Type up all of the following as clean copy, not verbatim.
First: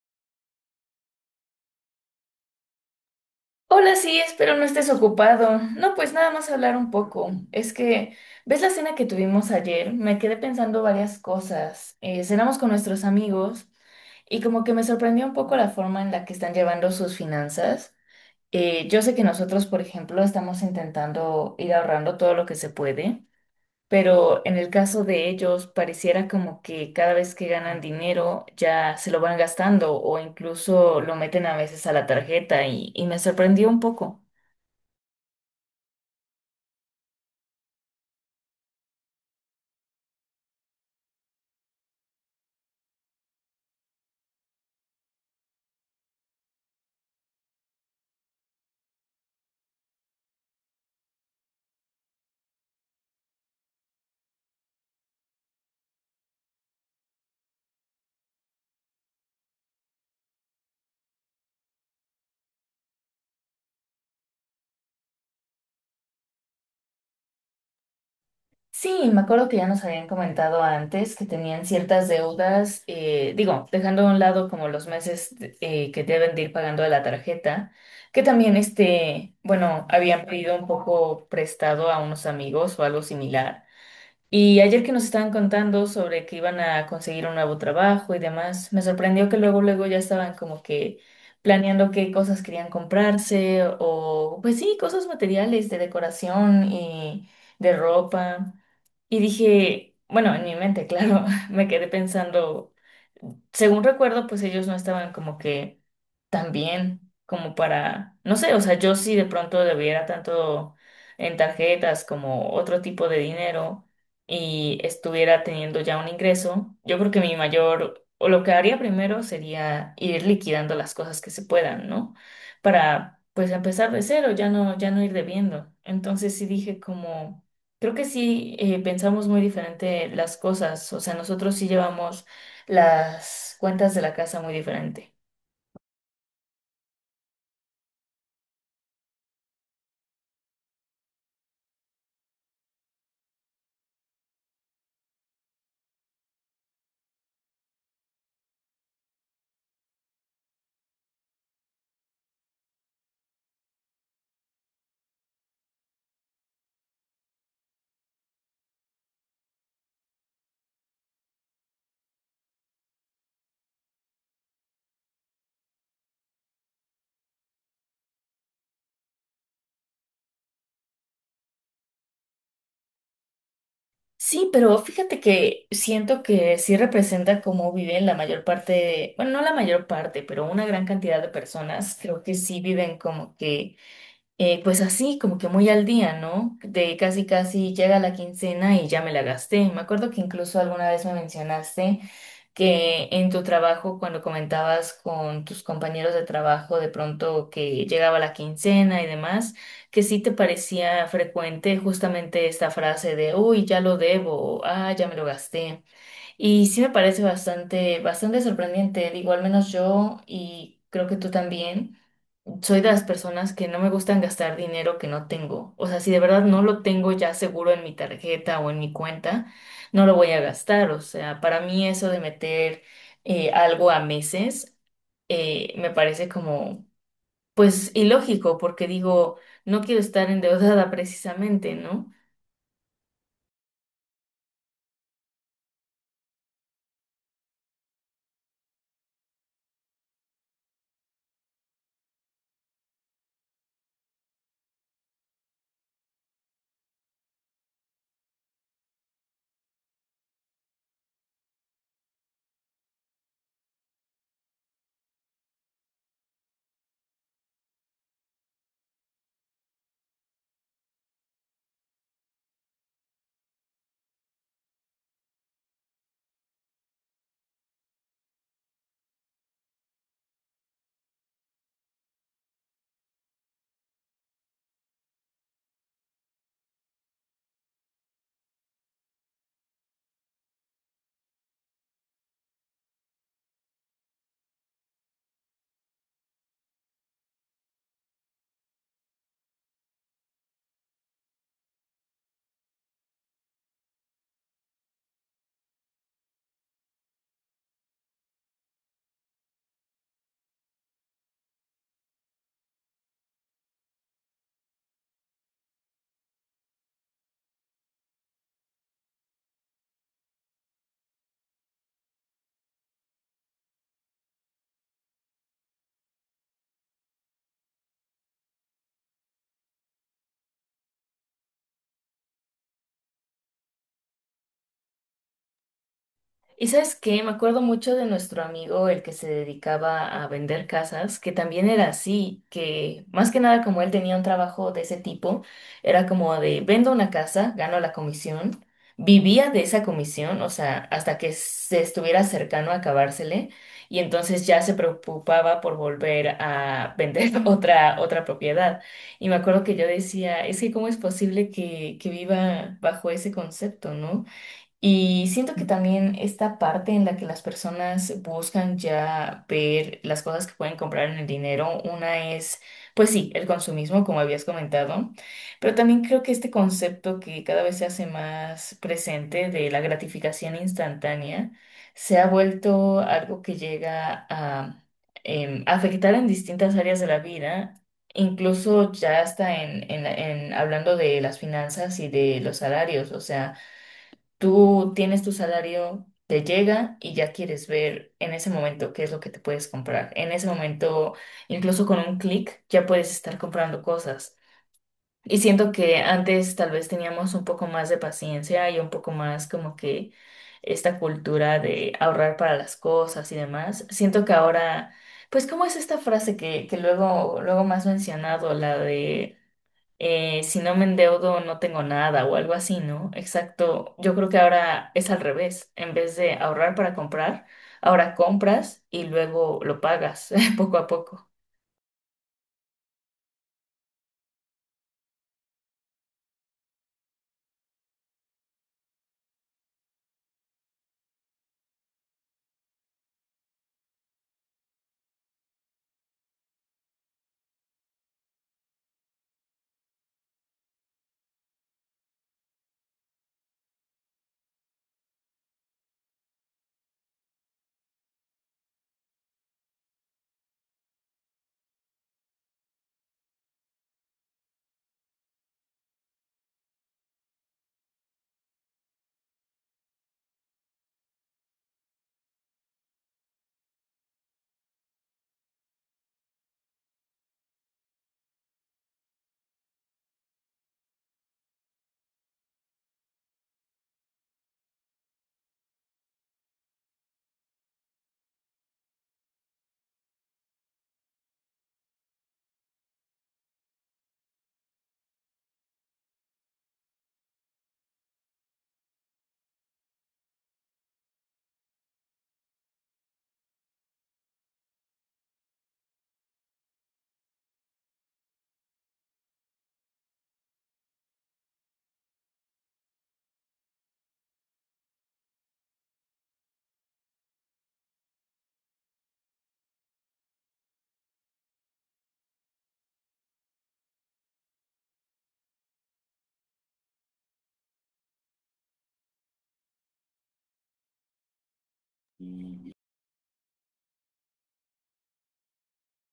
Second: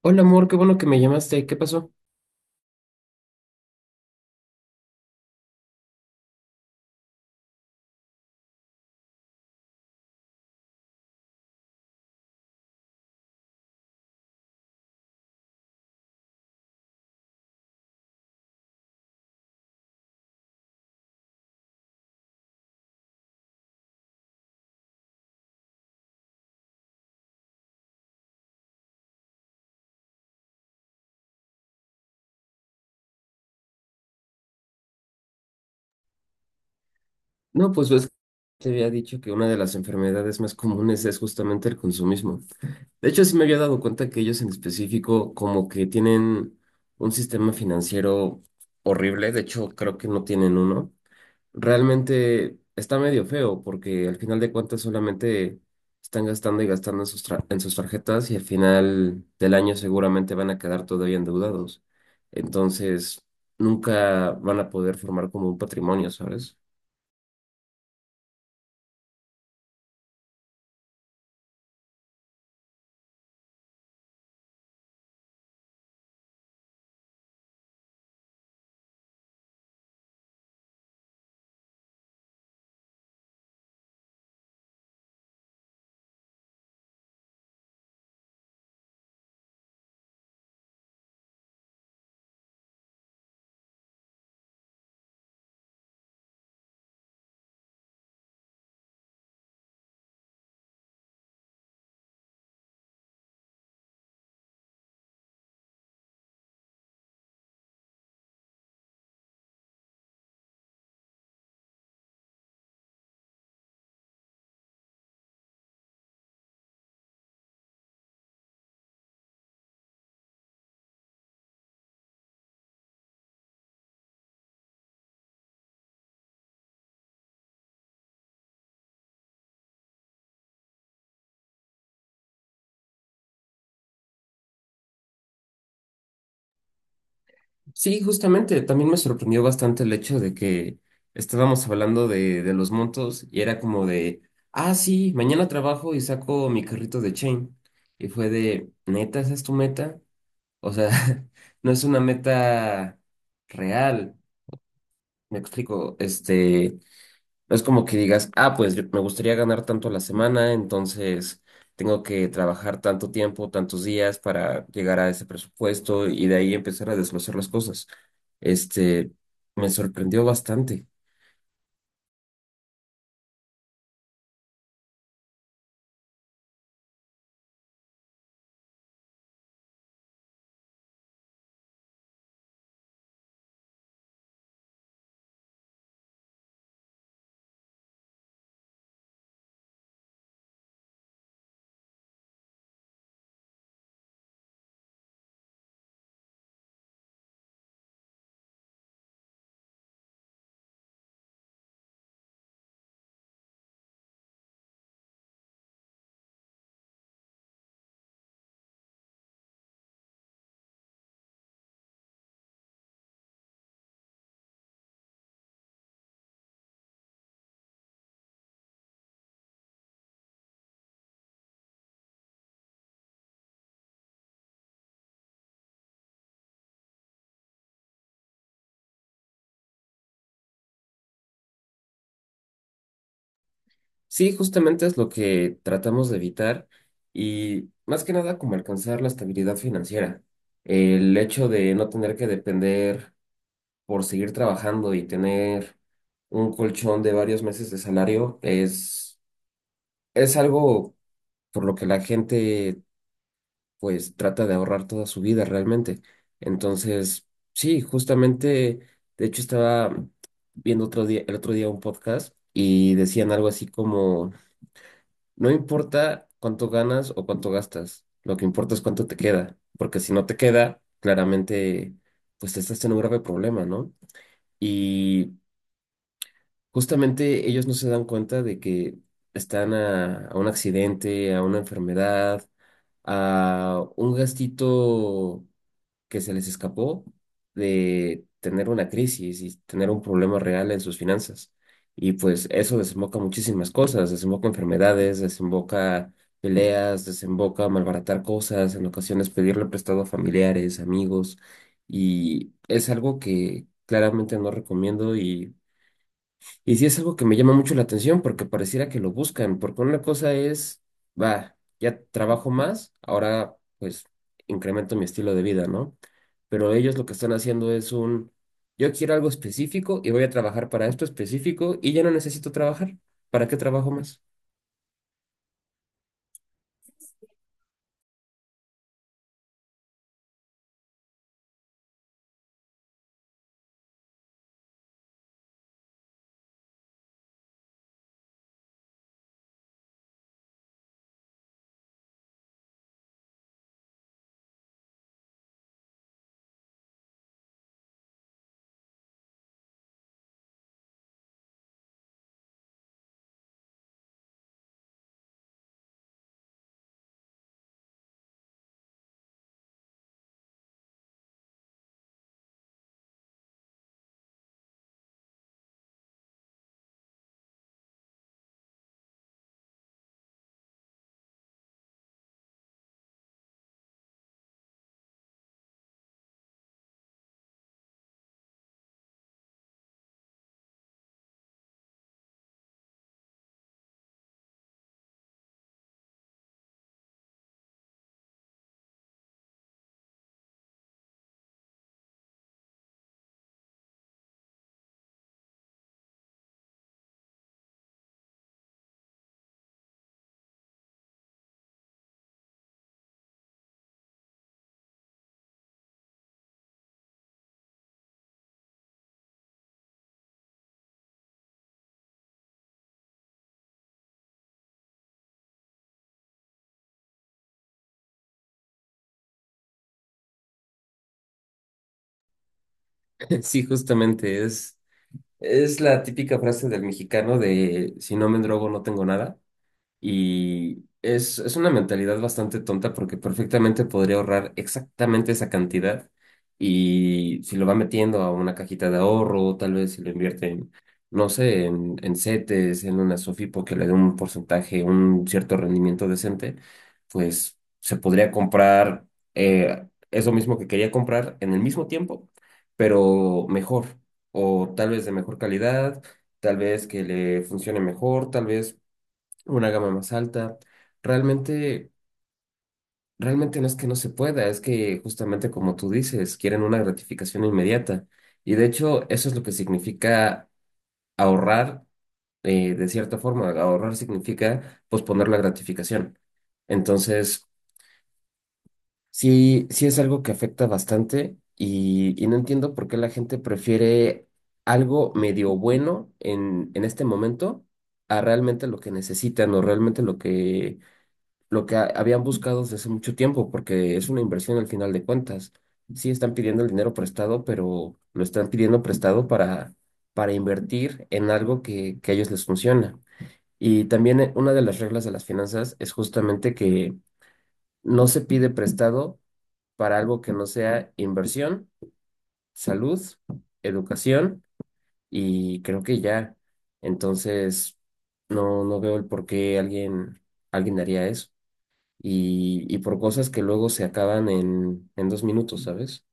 Hola amor, qué bueno que me llamaste. ¿Qué pasó? Hola, sí, espero no estés ocupado. No, pues nada más hablar un poco. Es que, ¿ves la cena que tuvimos ayer? Me quedé pensando varias cosas. Cenamos con nuestros amigos y como que me sorprendió un poco la forma en la que están llevando sus finanzas. Yo sé que nosotros, por ejemplo, estamos intentando ir ahorrando todo lo que se puede, pero en el caso de ellos pareciera como que cada vez que ganan dinero ya se lo van gastando o incluso lo meten a veces a la tarjeta y me sorprendió un poco. No, pues ves que te había dicho que una de las enfermedades más comunes es justamente el consumismo. De hecho, sí me había dado cuenta que ellos en específico como que tienen un sistema financiero horrible. De hecho, creo que no tienen uno. Realmente está medio feo porque al final de cuentas solamente están gastando y gastando en sus tarjetas y al final del año seguramente van a quedar todavía endeudados. Entonces, nunca van a poder formar como un patrimonio, ¿sabes? Sí, me acuerdo que ya nos habían comentado antes que tenían ciertas deudas, digo, dejando a un lado como los meses que deben de ir pagando de la tarjeta, que también este, bueno, habían pedido un poco prestado a unos amigos o algo similar. Y ayer que nos estaban contando sobre que iban a conseguir un nuevo trabajo y demás, me sorprendió que luego, luego ya estaban como que planeando qué cosas querían comprarse o, pues sí, cosas materiales de decoración y de ropa. Y dije, bueno, en mi mente, claro, me quedé pensando, según recuerdo, pues ellos no estaban como que también como para, no sé, o sea, yo si de pronto debiera tanto en tarjetas como otro tipo de dinero y estuviera teniendo ya un ingreso, yo creo que mi mayor, o lo que haría primero sería ir liquidando las cosas que se puedan, ¿no? Para pues empezar de cero, ya no ir debiendo. Entonces sí dije como, creo que sí pensamos muy diferente las cosas, o sea, nosotros sí llevamos las cuentas de la casa muy diferente. Sí, justamente, también me sorprendió bastante el hecho de que estábamos hablando de los montos y era como de, ah, sí, mañana trabajo y saco mi carrito de Chain. Y fue de, ¿neta, esa es tu meta? O sea, no es una meta real. Me explico, no es como que digas, ah, pues me gustaría ganar tanto a la semana, entonces tengo que trabajar tanto tiempo, tantos días para llegar a ese presupuesto y de ahí empezar a desglosar las cosas. Este, me sorprendió bastante. Sí, pero fíjate que siento que sí representa cómo viven la mayor parte, de- bueno, no la mayor parte, pero una gran cantidad de personas, creo que sí viven como que, pues así, como que muy al día, ¿no? De casi casi llega la quincena y ya me la gasté. Me acuerdo que incluso alguna vez me mencionaste que en tu trabajo, cuando comentabas con tus compañeros de trabajo, de pronto que llegaba la quincena y demás, que sí te parecía frecuente justamente esta frase de, uy, ya lo debo, o, ah, ya me lo gasté. Y sí me parece bastante, bastante sorprendente, digo, al menos yo y creo que tú también soy de las personas que no me gustan gastar dinero que no tengo. O sea, si de verdad no lo tengo ya seguro en mi tarjeta o en mi cuenta, no lo voy a gastar. O sea, para mí eso de meter algo a meses me parece como, pues, ilógico, porque digo, no quiero estar endeudada precisamente, ¿no? Sí, justamente es lo que tratamos de evitar y más que nada como alcanzar la estabilidad financiera. El hecho de no tener que depender por seguir trabajando y tener un colchón de varios meses de salario es algo por lo que la gente pues trata de ahorrar toda su vida realmente. Entonces, sí, justamente, de hecho estaba viendo otro día, el otro día un podcast y decían algo así como, no importa cuánto ganas o cuánto gastas, lo que importa es cuánto te queda, porque si no te queda, claramente pues te estás en un grave problema, ¿no? Y justamente ellos no se dan cuenta de que están a un accidente, a una enfermedad, a un gastito que se les escapó de tener una crisis y tener un problema real en sus finanzas. Y pues eso desemboca muchísimas cosas, desemboca enfermedades, desemboca peleas, desemboca malbaratar cosas, en ocasiones pedirle prestado a familiares, amigos, y es algo que claramente no recomiendo y sí es algo que me llama mucho la atención porque pareciera que lo buscan, porque una cosa es, va, ya trabajo más, ahora pues incremento mi estilo de vida, ¿no? Pero ellos lo que están haciendo es un, yo quiero algo específico y voy a trabajar para esto específico y ya no necesito trabajar. ¿Para qué trabajo más? ¿Y sabes qué? Me acuerdo mucho de nuestro amigo, el que se dedicaba a vender casas, que también era así, que más que nada como él tenía un trabajo de ese tipo, era como de vendo una casa, gano la comisión, vivía de esa comisión, o sea, hasta que se estuviera cercano a acabársele, y entonces ya se preocupaba por volver a vender otra, otra propiedad. Y me acuerdo que yo decía, es que ¿cómo es posible que viva bajo ese concepto, ¿no? Y siento que también esta parte en la que las personas buscan ya ver las cosas que pueden comprar en el dinero, una es, pues sí, el consumismo, como habías comentado, pero también creo que este concepto que cada vez se hace más presente de la gratificación instantánea se ha vuelto algo que llega a afectar en distintas áreas de la vida. Incluso ya hasta en hablando de las finanzas y de los salarios, o sea, tú tienes tu salario, te llega y ya quieres ver en ese momento qué es lo que te puedes comprar. En ese momento, incluso con un clic, ya puedes estar comprando cosas. Y siento que antes tal vez teníamos un poco más de paciencia y un poco más como que esta cultura de ahorrar para las cosas y demás. Siento que ahora, pues, ¿cómo es esta frase que luego, luego más mencionado, la de si no me endeudo no tengo nada o algo así, ¿no? Exacto. Yo creo que ahora es al revés. En vez de ahorrar para comprar, ahora compras y luego lo pagas poco a poco. Sí, justamente es la típica frase del mexicano de si no me drogo no tengo nada. Y es una mentalidad bastante tonta porque perfectamente podría ahorrar exactamente esa cantidad y si lo va metiendo a una cajita de ahorro, tal vez si lo invierte no sé, en CETES, en una SOFIPO que le dé un porcentaje, un cierto rendimiento decente, pues se podría comprar eso mismo que quería comprar en el mismo tiempo, pero mejor o tal vez de mejor calidad, tal vez que le funcione mejor, tal vez una gama más alta. Realmente, realmente no es que no se pueda, es que justamente como tú dices, quieren una gratificación inmediata. Y de hecho, eso es lo que significa ahorrar, de cierta forma. Ahorrar significa posponer la gratificación. Entonces, sí, sí es algo que afecta bastante y no entiendo por qué la gente prefiere algo medio bueno en este momento a realmente lo que necesitan o realmente lo que habían buscado desde hace mucho tiempo, porque es una inversión al final de cuentas. Sí están pidiendo el dinero prestado, pero lo están pidiendo prestado para invertir en algo que a ellos les funciona. Y también una de las reglas de las finanzas es justamente que no se pide prestado para algo que no sea inversión, salud, educación y creo que ya. Entonces, no veo el por qué alguien haría eso y por cosas que luego se acaban en 2 minutos, ¿sabes?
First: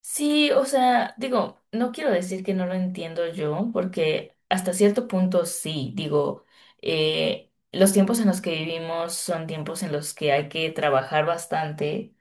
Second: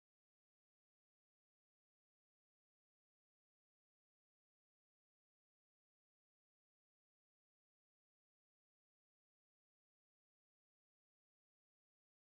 Sí, o sea, digo, no quiero decir que no lo entiendo yo, porque hasta cierto punto sí, digo, los tiempos en los que vivimos son tiempos en los que hay que trabajar bastante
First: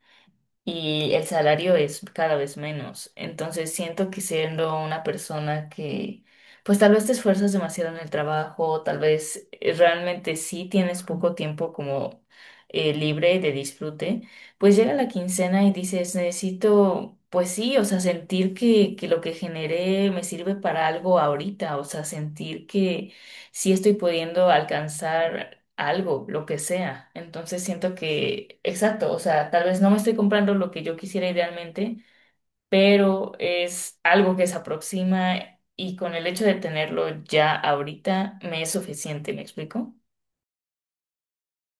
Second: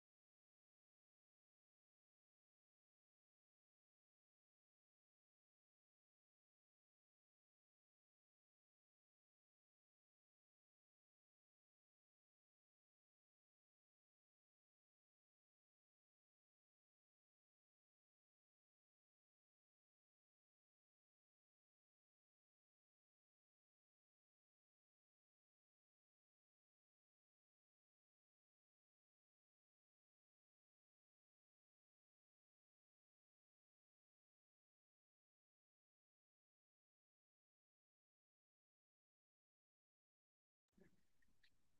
y el salario es cada vez menos. Entonces siento que siendo una persona que, pues tal vez te esfuerzas demasiado en el trabajo, tal vez realmente sí tienes poco tiempo como libre de disfrute, pues llega la quincena y dices, necesito... Pues sí, o sea, sentir que lo que generé me sirve para algo ahorita, o sea, sentir que sí estoy pudiendo alcanzar algo, lo que sea. Entonces siento que, exacto, o sea, tal vez no me estoy comprando lo que yo quisiera idealmente, pero es algo que se aproxima y con el hecho de tenerlo ya ahorita me es suficiente, ¿me explico?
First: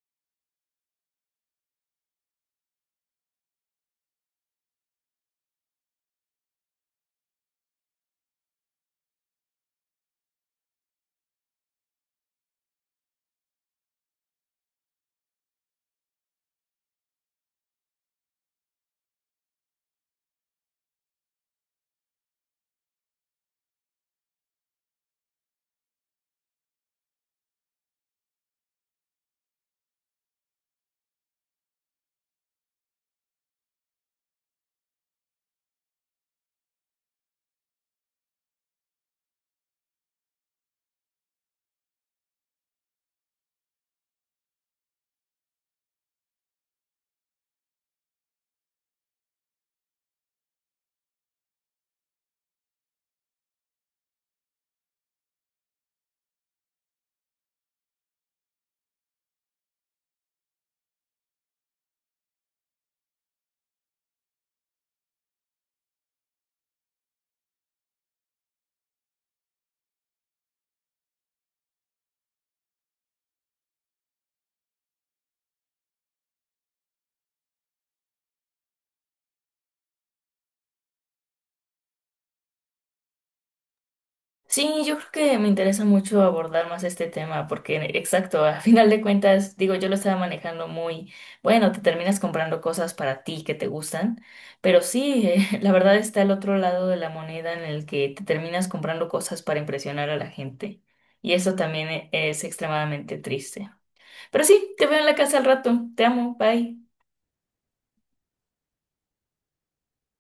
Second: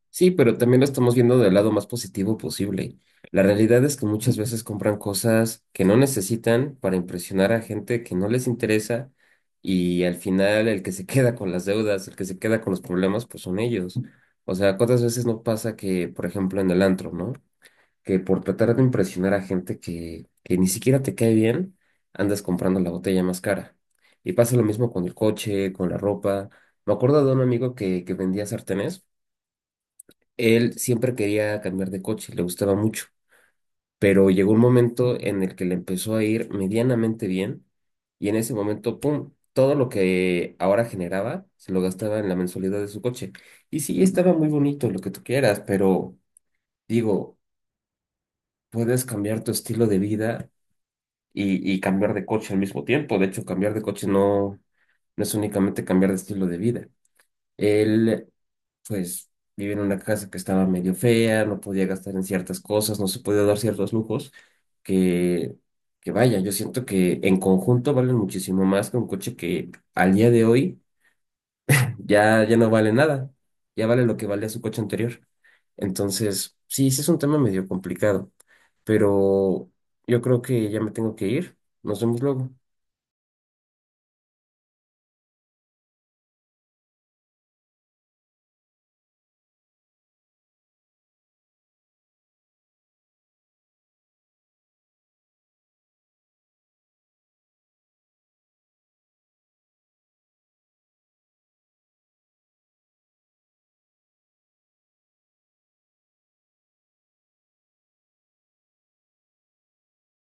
Sí, pero también lo estamos viendo del lado más positivo posible. La realidad es que muchas veces compran cosas que no necesitan para impresionar a gente que no les interesa y al final el que se queda con las deudas, el que se queda con los problemas, pues son ellos. O sea, ¿cuántas veces no pasa que, por ejemplo, en el antro, ¿no? Que por tratar de impresionar a gente que ni siquiera te cae bien, andas comprando la botella más cara. Y pasa lo mismo con el coche, con la ropa. Me acuerdo de un amigo que vendía sartenes. Él siempre quería cambiar de coche, le gustaba mucho, pero llegó un momento en el que le empezó a ir medianamente bien y en ese momento, ¡pum!, todo lo que ahora generaba se lo gastaba en la mensualidad de su coche. Y sí, estaba muy bonito lo que tú quieras, pero digo, puedes cambiar tu estilo de vida y cambiar de coche al mismo tiempo. De hecho, cambiar de coche no es únicamente cambiar de estilo de vida. Él, pues, vivía en una casa que estaba medio fea, no podía gastar en ciertas cosas, no se podía dar ciertos lujos, que, que vaya, yo siento que en conjunto valen muchísimo más que un coche que al día de hoy ya no vale nada, ya vale lo que valía su coche anterior. Entonces, sí, sí es un tema medio complicado, pero yo creo que ya me tengo que ir. Nos vemos luego. Sí, yo creo que me interesa mucho abordar más este tema porque, exacto, a final de cuentas, digo, yo lo estaba manejando muy, bueno, te terminas comprando cosas para ti que te gustan, pero sí, la verdad está el otro lado de la moneda en el que te terminas comprando cosas para impresionar a la gente y eso también e- es extremadamente triste. Pero sí, te veo en la casa al rato, te amo, bye.